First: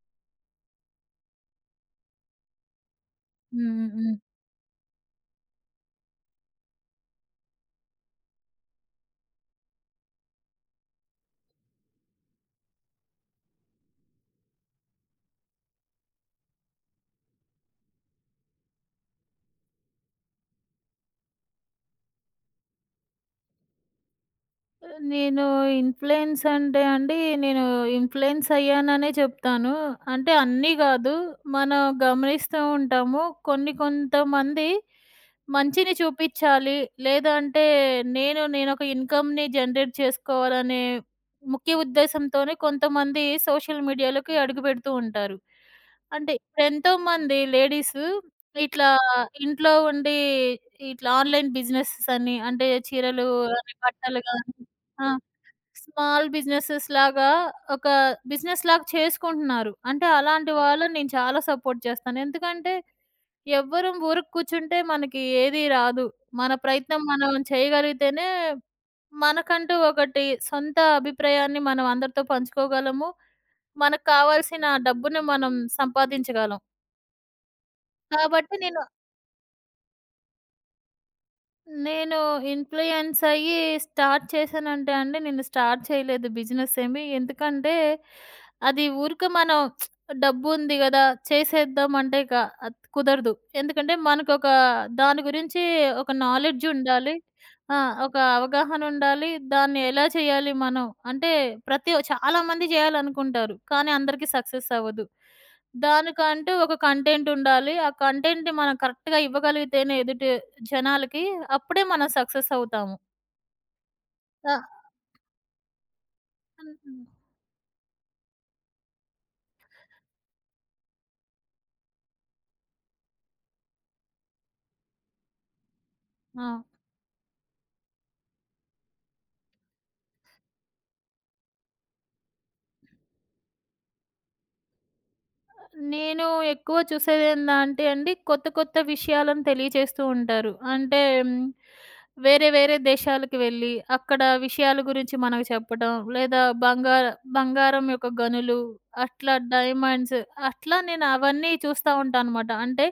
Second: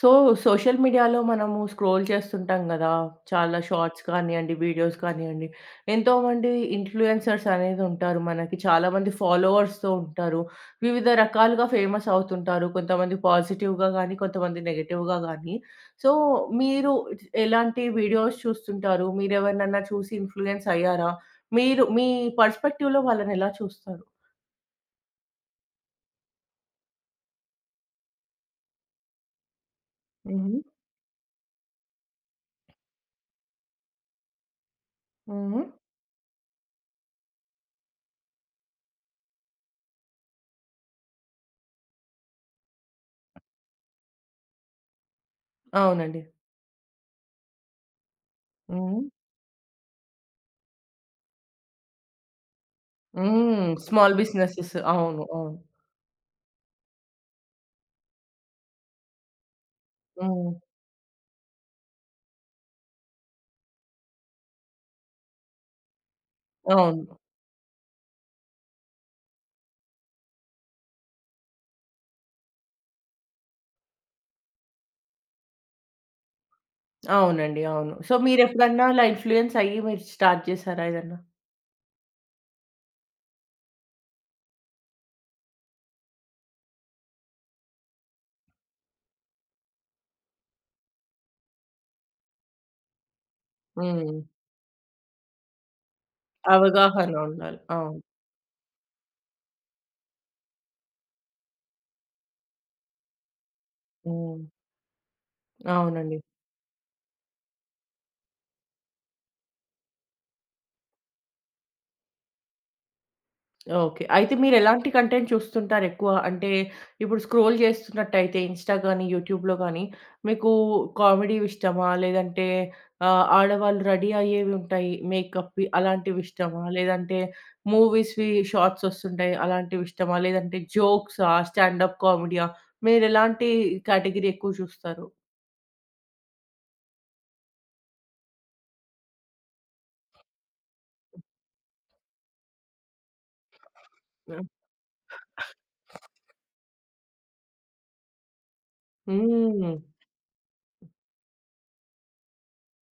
So, social మీడియాలో మనము scroll చేస్తుంటాం గదా! చాలా హ్మ్. హ్మ్. షార్ట్స్ హ్మ్. కానియ్యండి, వీడియోస్ కానియ్యండి, ఎంతోమంది ఇన్‌ఫ్లుయెన్సర్స్ అనేది ఉంటారు మనకి. చాలామంది ఫాలోవర్స్‌తో ఉంటారు. వివిధ రకాలుగా ఫేమస్ అవుతుంటారు. కొంతమంది పాజిటివ్‌గా గానీ, కొంతమంది నెగెటివ్‌గా గానీ. సో, మీరు ఎలాంటి వీడియోస్ చూస్తుంటారు? మీరెవరినన్నా చూసి ఇన్‌ఫ్లుయెన్స్ అయ్యారా? మీరు మీ పర్స్‌పెక్టివ్‌లో వాళ్ళనెలా చూస్తారు? నేను ఇన్‌ఫ్లుయెన్స్ అంటే అండి, నేను ఇన్‌ఫ్లుయెన్స్ అయ్యాననే చెప్తాను. అంటే హుహు. అన్నీ గాదు. మనం గమనిస్తూ ఉంటాము. కొన్ని కొంతమంది హుహు. మంచిని చూపిచ్చాలి. లేదంటే నేనొక ఇన్‌కమ్‌ని జనరేట్ చేసుకోవాలనే ముఖ్య ఉద్దేశంతోనే కొంతమంది సోషల్ మీడియాలోకి అడుగుపెడుతూ ఉంటారు. అవునండి. అంటే ఎంతోమంది లేడీసు ఇట్లా హ్మ్. ఇంట్లో ఉండి ఇట్లా ఆన్‌లైన్ బిజినెసెస్ అని అంటే చీరలు హ్మ్. అని స్మాల్ బట్టలు గాని, బిజినెసెస్. ఆ! అవును. అవును. స్మాల్ బిజినెసెస్‌లాగా ఒక బిజినెస్‌లాగా చేసుకుంటున్నారు. అంటే అలాంటి హ్మ్. వాళ్ళని నేను చాలా సపోర్ట్ చేస్తాను. ఎందుకంటే ఎవ్వరం ఊరికే కూర్చుంటే మనకి ఏది రాదు. మన ప్రయత్నం అవును. మనం చేయగలిగితేనే మనకంటూ ఒకటి సొంత అభిప్రాయాన్ని మనం అందరితో పంచుకోగలము. మనకు కావాల్సిన డబ్బుని మనం సంపాదించగలం. అవునండి. అవును. సో, కాబట్టి నేను మీరెప్పుడన్నా అలా ఇన్‌ఫ్లూయెన్స్ అయ్యి మీరు స్టార్ట్ చేసారా ఏదన్నా? నేను ఇన్‌ఫ్లుయెన్స్ అయ్యి స్టార్ట్ చేశానంటే అండి, నేను స్టార్ట్ చేయలేదు బిజినెస్ ఏమి. ఎందుకంటే, అది ఊరికే మనం డబ్బుంది గదా! చేసేద్దాం అంటే అద్ కుదరదు. ఎందుకంటే, హ్మ్. మనకొక దాని గురించి ఒక నాలెడ్జ్ అవగాహన ఉండాలి. ఉండాలి. ఆ! అవును. ఒక అవగాహన ఉండాలి. దాన్ని ఎలా చేయాలి మనం? అంటే ప్రతి చాలామంది చేయాలనుకుంటారు. కానీ అందరికీ హ్మ్. సక్సెస్ అవ్వదు. అవునండి. దానికంటూ ఒక కంటెంట్ ఉండాలి. ఆ కంటెంట్‌ని మనం కరెక్ట్‌గా ఇవ్వగలిగితేనే ఎదుటి జనాలకి అప్పుడే మనం సక్సెస్ అవుతాము. ఓకే. అయితే ఆ! మీరెలాంటి కంటెంట్ చూస్తుంటారెక్కువ? అంటే హ్మ్. ఇప్పుడు స్క్రోల్ చేస్తున్నట్టయితే ఇన్‌స్టా గానీ, యూట్యూబ్‌లో గానీ మీకు కామెడీవి ఇష్టమా? లేదంటే ఆహ్, ఆడవాళ్ళు రెడీ అయ్యేవి ఉంటాయి. మేకప్‌వి అలాంటివి ఆ! ఇష్టమా? లేదంటే మూవీస్‌వి షార్ట్స్ వస్తుంటాయి. అలాంటివి ఇష్టమా? లేదంటే జోక్సా? స్టాండప్ కామెడీయా? మీరెలాంటి కేటగిరీ ఎక్కువ చూస్తారు? నేను ఎక్కువ చూసేది ఏందంటే అండి, కొత్త కొత్త విషయాలను తెలియజేస్తూ ఉంటారు. అంటే హ్మ్, వేరే వేరే దేశాలకు వెళ్ళి, అక్కడ హ్మ్. విషయాల గురించి మనకు చెప్పడం, లేదా బంగారం యొక్క గనులు, అట్లా హ్మ్. డైమండ్స్, అట్లా నేను అవన్నీ చూస్తా ఉంటానన్నమాట. అంటే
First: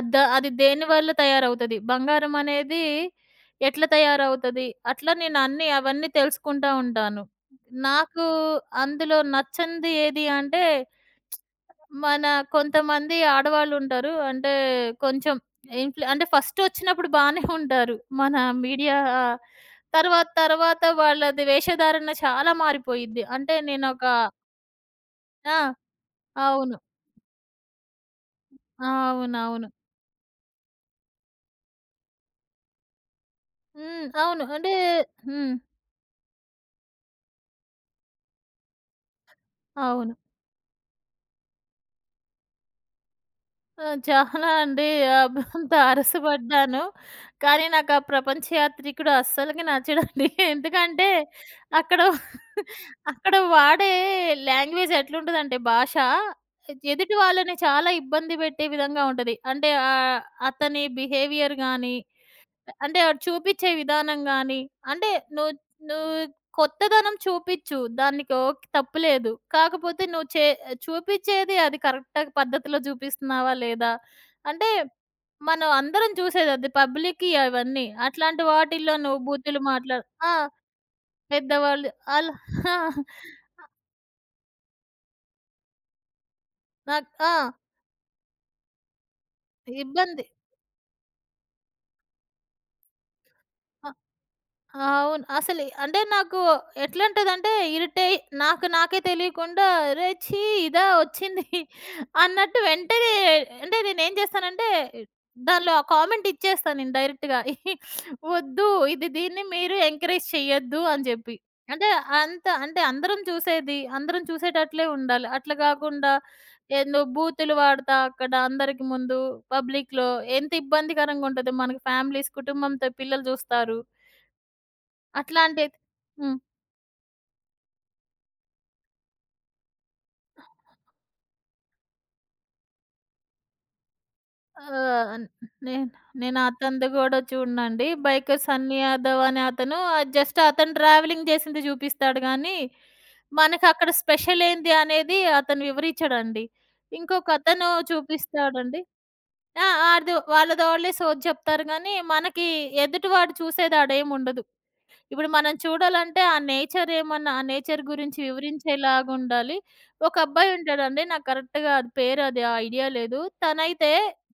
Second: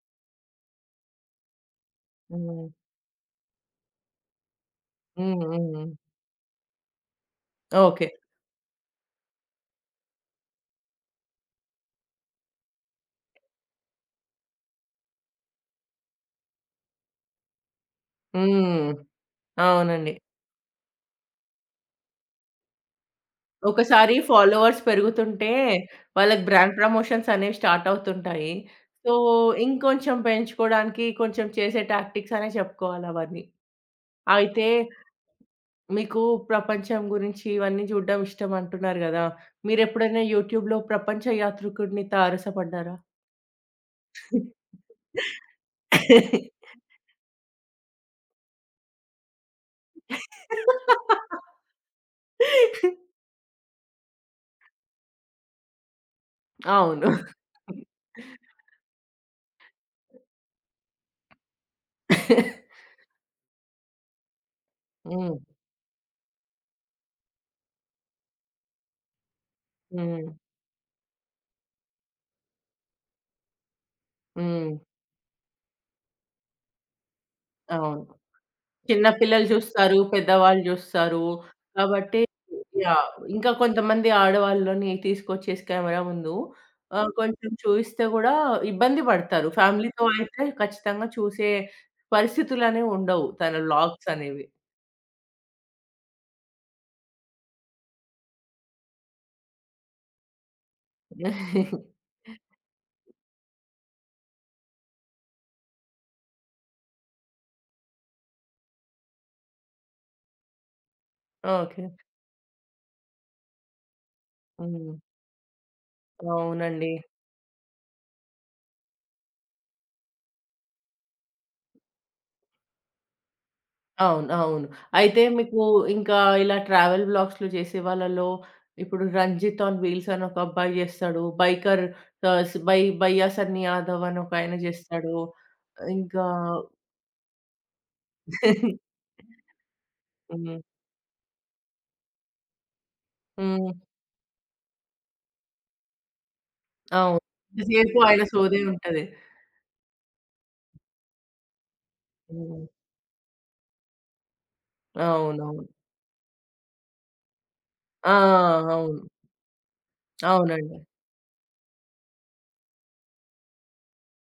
అది దేనివల్ల తయారవుతది? బంగారం హ్మ్. అనేది ఎట్లా తయారవుతది? అట్లా నేను హ్మ్. హ్మ్. అవన్నీ తెలుసుకుంటా ఉంటాను. ఓకే. నాకు అందులో నచ్చనిది ఏది అంటే మన కొంతమంది ఆడవాళ్ళుంటారు. అంటే కొంచెం అంటే ఫస్టొచ్చినప్పుడు బానే ఉంటారు. మన హ్మ్. మీడియా అవునండి. తర్వాత తర్వాత వాళ్ళది వేషధారణ చాలా మారిపోయిద్ది. అంటే నేనొక ఒకసారి ఫాలోవర్స్ పెరుగుతుంటే, ఆ! వాళ్ళకి బ్రాండ్ అవును. ప్రమోషన్స్ అనేవి స్టార్ట్ అవుతుంటాయి. సో, అవునవును. ఇంకొంచెం పెంచుకోవడానికి కొంచెం చేసే టాక్టిక్స్ అనే చెప్పుకోవాలి అవన్నీ. అవును. అయితే అంటే హ్మ్. మీకు ప్రపంచం గురించి ఇవన్నీ చూడడం ఇష్టం అంటున్నారు గదా! అవును. మీరెప్పుడైనా యూట్యూబ్‌లో ప్రపంచ యాత్రికుడిని తారసపడ్డారా? ఆ! చాలా అండి. అంత అరసపడ్డాను. కానీ నాకు ఆ ప్రపంచ యాత్రికుడు అస్సలకి నచ్చడండి. ఎందుకంటే అక్కడ అక్కడ వాడే లాంగ్వేజ్ ఎట్లుంటదంటే భాష అవును. ఎదుటి వాళ్ళని చాలా ఇబ్బంది పెట్టే విధంగా ఉంటది. అంటే అతని బిహేవియర్ గాని, అంటే ఆడు చూపిచ్చే విధానం గాని, అంటే హ్మ్. నువ్వు నువ్వు కొత్తదనం చూపిచ్చు. దానికి ఓకే తప్పులేదు. కాకపోతే నువ్వు హ్మ్. చూపిచ్చేది అది కరెక్ట్ పద్ధతిలో చూపిస్తున్నావా లేదా? అంటే హ్మ్. మనం అందరం చూసేది అది పబ్లిక్‌యి అవన్నీ. అవును. అట్లాంటి వాటిల్లో చిన్న నువ్వు పిల్లలు బూతులు మాట్లా చూస్తారు. ఆ! పెద్దవాళ్ళు చూస్తారు. పెద్దవాళ్ళు కాబట్టి ఆళ్ళు ఆ! యాహ్! ఇంకా కొంతమంది ఆడవాళ్ళని తీసుకొచ్చేసి కెమెరా ముందు ఆహ్, నాకు ఆ! కొంచెం చూయిస్తే గూడా ఇబ్బంది పడతారు. ఫ్యామిలీతో ఇబ్బంది. అయితే ఖచ్చితంగా చూసే పరిస్థితులనేవి ఉండవు. తన ఆ! వ్లాగ్స్ అనేవి. అవును. అసలు అంటే నాకు ఎట్లుంటదంటే నాకే తెలియకుండా, "అరే! ఛీ, ఇదా వచ్చింది" అన్నట్టు వెంటనే, అంటే నేనేం చేస్తానంటే దానిలో ఆ కామెంట్ ఇచ్చేస్తా నేను డైరెక్ట్‌గా. "వద్దు, దీన్ని మీరు ఎంకరేజ్ చేయొద్దు" అని చెప్పి. ఓకే. అంటే అంత అంటే అందరం చూసేది, అందరం చూసేటట్లే హ్మ్. ఉండాలి. అట్లా కాకుండా అవునండి. ఏందో బూతులు వాడతా అక్కడ అందరికి ముందు పబ్లిక్‌లో ఎంత ఇబ్బందికరంగా ఉంటదో మనకి ఫ్యామిలీస్, కుటుంబంతో పిల్లలు చూస్తారు. అవును. అవును. అయితే మీకు అట్లాంటి ఇంకా హ్మ్. ఇలా ట్రావెల్ బ్లాగ్స్‌లో చేసే వాళ్ళలో ఇప్పుడు 'రంజిత్ ఆన్ వీల్స్' అని ఒక అబ్బాయి చేస్తాడు. బైకర్ ఆహ్, స్ బై బయ్యా సన్నీ యాదవ్ అని ఒకాయన ఆహ్, చేస్తాడు. నేను ఇంకా నేను అతనిది గూడా చూడనండి. బైక్ సన్నీ యాదవ్ అనే అతను జస్ట్ హ్మ్. అతను ట్రావెలింగ్ చేసింది చూపిస్తాడు గానీ, హ్మ్. మనకక్కడ స్పెషల్ ఏంది అనేది అతను వివరించడండి. అవును. ఇంకొక అతను ఎంతసేపు ఆయన సోదే చూపిస్తాడండి. ఉంటది. ఆ! వాళ్ళది వాళ్ళే సోది చెప్తారు గానీ, మనకి హ్మ్. ఎదుటివాడు చూసేది ఆడేముండదు. ఇప్పుడు మనం అవునవును. చూడాలంటే ఆ నేచర్ ఆ! గురించి అవును. వివరించేలాగా ఉండాలి. ఒక అబ్బాయి అవునండి. ఉంటాడండి. నాకు కరెక్ట్‌గా అది పేరు అది ఐడియా లేదు. తనైతే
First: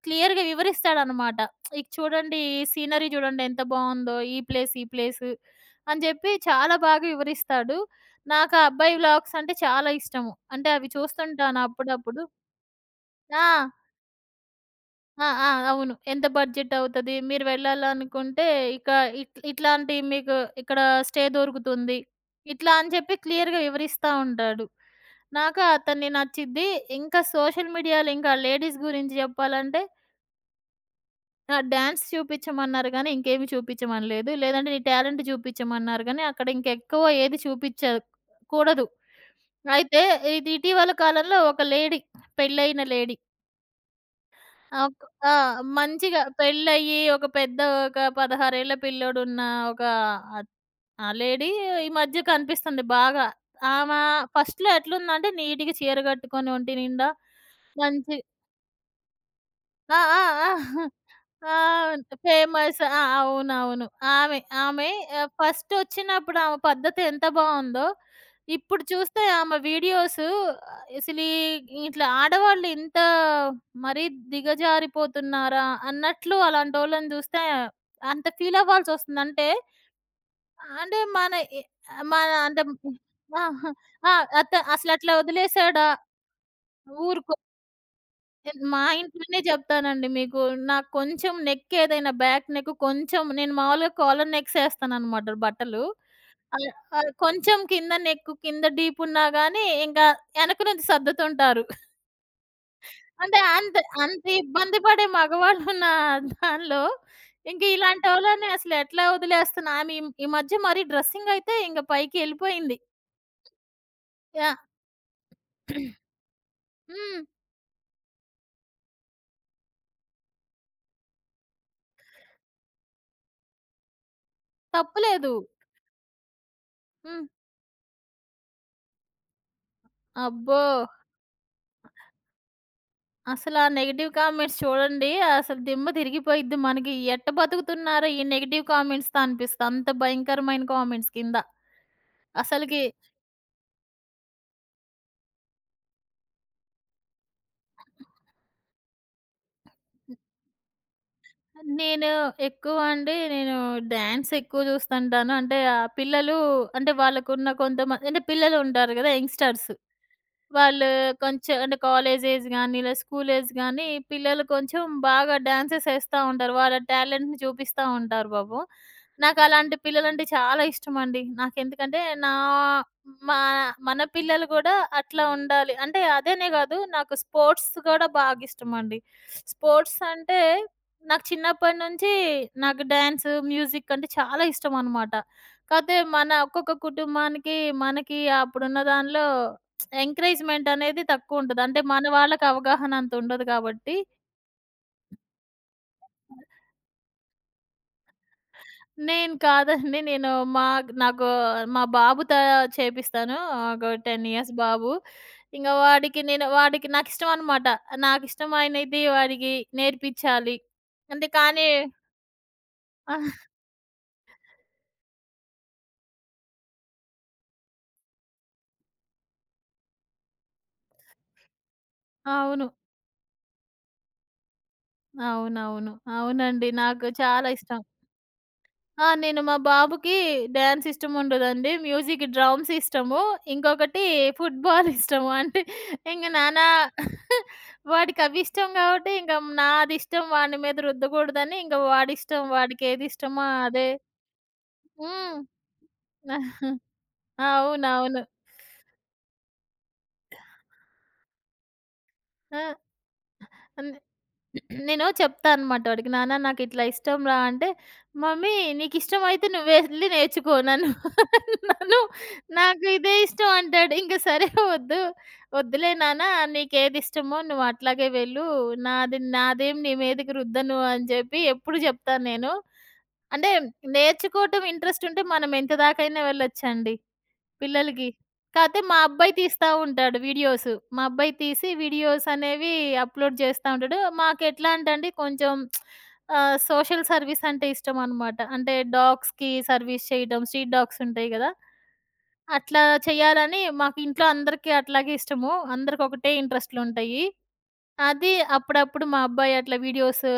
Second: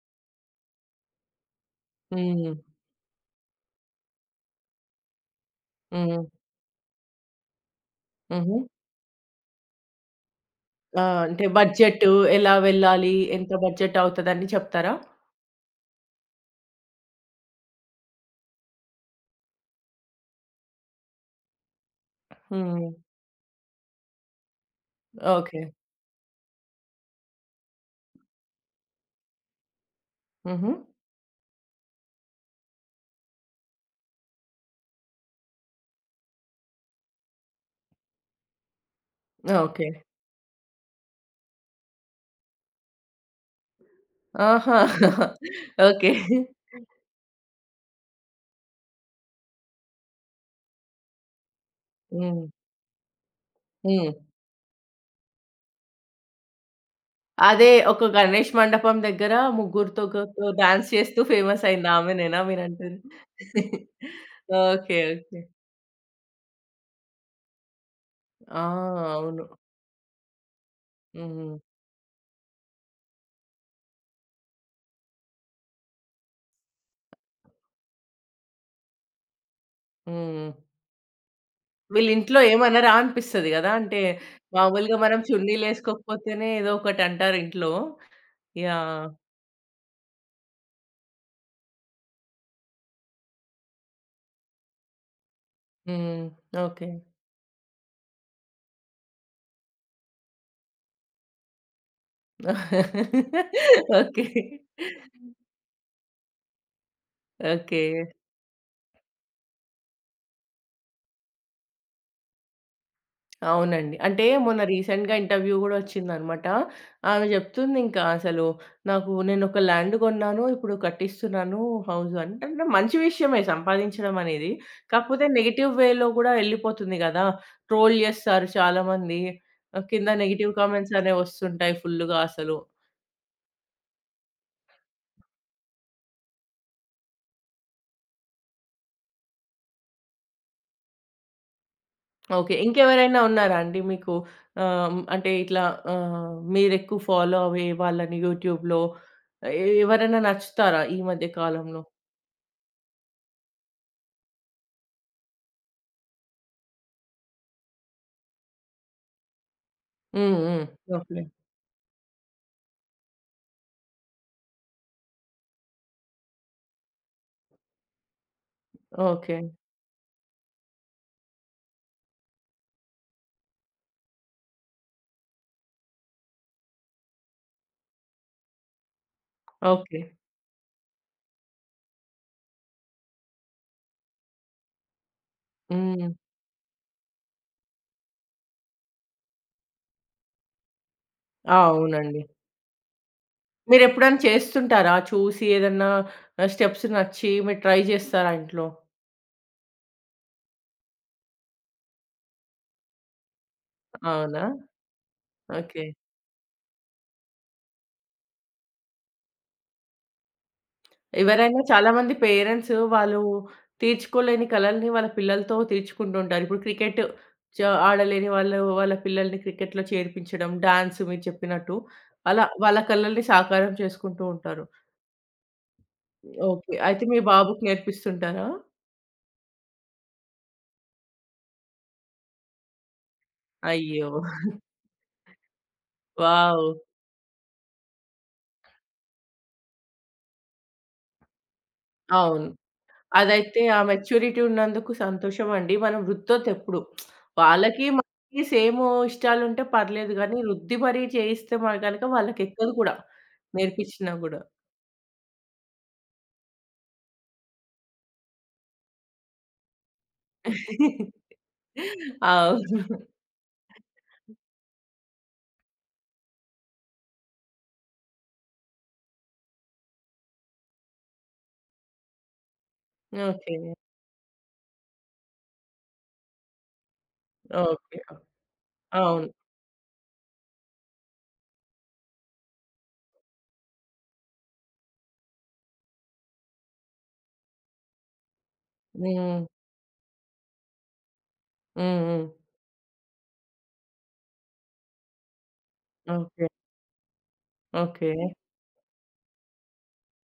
క్లియర్‌గా వివరిస్తాడనమాట. ఇది చూడండి, హ్మ్. ఈ సీనరీ చూడండి ఎంత బావుందో. ఈ ప్లేస్, ఈ ప్లేసు అని హ్మ్. చెప్పి చాలా బాగా వివరిస్తాడు. నాకు హుహు. ఆ అబ్బాయి వ్లాగ్స్ అంటే చాలా ఇష్టము. అంటే అవి ఆ! అంటే చూస్తుంటాను బడ్జెట్ అప్పుడప్పుడు. ఎలా వెళ్ళాలి? ఎంత ఆ! బడ్జెట్ అవుతదని చెప్తారా? ఆ! ఆ! అవును. ఎంత బడ్జెట్ అవుతది? మీరు వెళ్ళాలనుకుంటే ఇక ఇట్ ఇట్లాంటి మీకు ఇక్కడ స్టే దొరుకుతుంది. ఇట్లా హ్మ్. అని చెప్పి క్లియర్‌గా వివరిస్తా ఉంటాడు. ఓకే. నాకు అతన్ని నచ్చిద్ది. ఇంకా సోషల్ మీడియాలో ఇంకా లేడీస్ గురించి చెప్పాలంటే, హుహు. డాన్స్ చూపించమన్నారు గానీ ఇంకేమి చూపించమనలేదు. లేదంటే నీ టాలెంట్ చూపించమన్నారు గానీ అక్కడ ఇంకెక్కువ ఏది కూడదు. ఓకే. అయితే ఇది ఇటీవల కాలంలో ఒక లేడీ, పెళ్ళైన లేడీ, ఆహా! అప్ ఆ! ఓకే. మంచిగా పెళ్ళయ్యి, ఒక పెద్ద ఒక 16 ఏళ్ల పిల్లోడున్న ఒక ఆహ్, ఆ లేడీ ఈ మధ్య హ్మ్. కనిపిస్తుంది బాగా. ఆమ హ్మ్. ఫస్ట్‌లో ఎట్లుందంటే నీట్‌గా చీర కట్టుకొని ఒంటి నిండా అదే ఒక మంచి గణేష్ మండపం దగ్గర ఆ! ముగ్గురితో ఆ! గురితో డాన్స్ చేస్తూ ఆ! ఆ! ఫేమస్ అయింది ఆమెనేనా ఫేమస్. మీరంటుంది? ఆ! అవునవును. ఆమె, ఆమె ఓకే. ఓకే. ఫస్టొచ్చినప్పుడు ఆమె పద్ధతి ఎంత బావుందో, ఆ! ఇప్పుడు చూస్తే అవును. ఆమె వీడియోసు అసలీ హ్మ్. ఇట్లా ఆడవాళ్ళు ఇంత మరీ దిగజారిపోతున్నారా అన్నట్లు అలాంటోళ్ళని చూస్తే అంత ఫీలవ్వాల్సొస్తుంది. అంటే, హ్మ్. అంటే మన ఎ మన వీళ్ళింట్లో అంటే ఏమనరా ఆ! అనిపిస్తది గదా! అంటే ఆ! అత మామూలుగా అసలట్లా మనం వదిలేసాడా? చున్నీలేసుకోకపోతేనే ఏదో ఒకటి ఊరుకు అంటారు ఇంట్లో. నేను మా యాహ్! ఇంట్లోనే జెప్తానండి మీకు. నాకు కొంచెం నెక్ ఏదైనా, బ్యాక్ నెక్ కొంచెం, నేను మామూలుగా కాలర్ నెక్స్ ఏస్తాననమాట బట్టలు. హ్మ్. ఆహ్, ఓకే. ఆహ్, కొంచెం కింద నెక్ కింద డీప్ ఉన్నా గాని ఇంకా ఎనక నుంచి సర్దుతుంటారు. అంటే అంత ఓకే. అంత ఇబ్బంది పడే మగవాళ్ళు ఉన్న దానిలో ఇంక ఓకే. ఇలాంటోళ్ళని అసలు ఎట్లా వదిలేస్తున్నా. ఆమె ఈ ఈ మధ్య మరీ డ్రెస్సింగ్ అయితే ఇంక పైకెళ్ళిపోయింది. అవునండి. అంటే యాహ్! మొన్న రీసెంట్‌గా ఇంటర్వ్యూ గూడా ఒచ్చిందనమాట. హ్మ్. ఆమె జెప్తుంది ఇంకా అసలు, నాకు నేనొక ల్యాండ్ గొన్నాను. ఇప్పుడు కట్టిస్తున్నాను హౌస్ అని. అంటే మంచి విషయమే సంపాదించడం అనేది. కాకపోతే తప్పులేదు. నెగెటివ్ వేలో గూడా ఎళ్ళిపోతుంది గదా! హ్మ్. ట్రోల్ జేస్తారు చాలామంది. ఆహ్, కింద నెగెటివ్ అబ్బో! కామెంట్స్ అనేవి ఒస్తుంటాయి ఫుల్లుగా అసలు. అసలా నెగెటివ్ కామెంట్స్ చూడండి. అసలు దిమ్మ తిరిగిపోయిద్ది మనకి. ఎట్ట బతుకుతున్నారా ఈ నెగెటివ్ కామెంట్స్‌తో అనిపిస్తది. అంత భయంకరమైన కామెంట్స్ కింద. ఓకే. అసలకి ఇంకెవరైనా ఉన్నారా అండి మీకు? ఆహ్, అంటే ఇట్లా ఆహ్, మీరెక్కువ ఫాలో అయ్యే వాళ్ళని యూట్యూబ్‌లో ఎ ఎవరైనా నచ్చుతారా ఈ మధ్య కాలంలో? నేను నేను డాన్స్ ఎక్కువ చూస్తుంటాను. అంటే, ఆ పిల్లలు, అంటే వాళ్ళకున్న కొంతమంది, అంటే పిల్లలుంటారు గదా, యంగ్‌స్టర్స్. హ్మ్. హ్మ్. వాళ్ళు ఓకే. కొంచెం, అంటే కాలేజ్ ఏజ్ గాని, ఇలా స్కూల్ ఏజ్ గాని, పిల్లలు కొంచెం బాగా డాన్సెస్ ఏస్తా ఉంటారు. వాళ్ళ టాలెంట్‌ని చూపిస్తా ఉంటారు బాబు. ఓకే. నాకలాంటి పిల్లలంటే చాలా ఇష్టమండి. నాకెందుకంటే నా మా మన పిల్లలు గూడా అట్లా ఉండాలి. అంటే అదనే గాదు, నాకు స్పోర్ట్స్ గూడా బాగిష్టమండి. Sports okay. అంటే, నాకు చిన్నప్పటి నుంచి నాకు డాన్స్, మ్యూజిక్ అంటే చాలా ఇష్టమనమాట. కాతే హ్మ్. మన ఒక్కొక్క కుటుంబానికి, మనకి అప్పుడున్న దానిలో ఎంకరేజ్‌మెంట్ అనేది ఆ! తక్కువుంటది. అంటే మన అవునండి. వాళ్ళకి అవగాహన అంత ఉండదు కాబట్టి, మీరెప్పుడైనా చేస్తుంటారా? చూసి ఏదన్నా ఆహ్, స్టెప్స్ నచ్చి మీరు ట్రై చేస్తారా ఇంట్లో? నేను కాదండి. నేను మా నాకు మా బాబుతో చేపిస్తాను. ఒక 10 అవునా? ఇయర్స్ బాబు. ఇంగ ఓకే. వాడికి నేను వాడికి నాకిష్టం అనమాట. నాకిష్టమైనది వాడికి నేర్పించాలి. అంతే ఎవరైనా కానీ చాలా మంది పేరెంట్స్ వాళ్ళు అవును. తీర్చుకోలేని కలల్ని వాళ్ళ పిల్లలతో తీర్చుకుంటుంటారు. ఇప్పుడు క్రికెట్ చ ఆడలేని వాళ్ళు వాళ్ళ పిల్లల్ని క్రికెట్‌లో చేర్పించడం, డాన్స్ మీరు చెప్పినట్టు. అలా వాళ్ళ కలల్ని సాకారం చేసుకుంటూ ఉంటారు. అవునవును. అవునండి. ఓకే. అయితే నాకు మీ చాలా బాబుకి ఇష్టం. నేర్పిస్తుంటారా? ఆ! నేను మా బాబుకి డాన్స్ ఇష్టముండదండి. మ్యూజిక్, డ్రమ్స్ ఇష్టము. ఇంకొకటి అయ్యో! ఫుట్‌బాల్ ఇష్టము. అంటే ఇంక నానా వావ్! వాడికవి ఇష్టం కాబట్టి ఇంక నాదిష్టం వాని మీద రుద్దకూడదని, ఇంక వాడిష్టం. అవును. వాడికేదిష్టమో అదైతే ఆ అదే. మెచ్యూరిటీ ఉన్నందుకు హ్మ్. సంతోషమండి. మనం రుద్దొద్దెప్పుడు. వాళ్ళకి, అవునవును. మనకి సేము ఇష్టాలుంటే పర్లేదు గానీ, రుద్ది మరీ చేయిస్తే మ గనక ఆ! వాళ్ళకెక్కదు కూడా. అన్ నేర్పిచ్చినా గూడా. నేను చెప్తా అనమాట వాడికి. "నాన్న నాకిట్లా ఇష్టం రా" అంటే, "మమ్మీ, నీకిష్టమైతే నువ్వు వెళ్లి నేర్చుకో. నన్ను అవును. నాకు ఇదే ఇష్టం" అంటాడు. ఇంక సరే, వద్దు, "వద్దులే నాన్న, నీకేది ఇష్టమో నువ్వు అట్లాగే వెళ్ళు. నాదేం నీ మీదకి రుద్దను" అని చెప్పి ఎప్పుడు చెప్తాను నేను. అంటే ఓకే. నేర్చుకోవటం ఇంట్రెస్ట్ ఉంటే మనం ఎంత దాకైనా వెళ్ళొచ్చండి, ఓకే. పిల్లలకి. కాతే మా అవును. అబ్బాయి తీస్తా ఉంటాడు వీడియోసు. మా అబ్బాయి తీసి వీడియోస్ అనేవి అప్‌లోడ్ చేస్తా ఉంటాడు. మాకెట్లా అంటే అండి కొంచెం సోషల్ సర్వీస్ అంటే ఇష్టమనమాట. అంటే హ్మ్. డాగ్స్‌కి సర్వీస్ చేయడం, స్ట్రీట్ డాగ్స్ ఉంటాయి గదా, హ్మ్. హ్మ్. అట్లా చేయాలని మాకు ఇంట్లో అందరికీ అట్లాగే ఇష్టము. అందరికొకటే ఓకే. ఇంట్రెస్ట్‌లుంటాయి. ఓకే. అది అప్పుడప్పుడు మా అబ్బాయి అట్లా వీడియోసు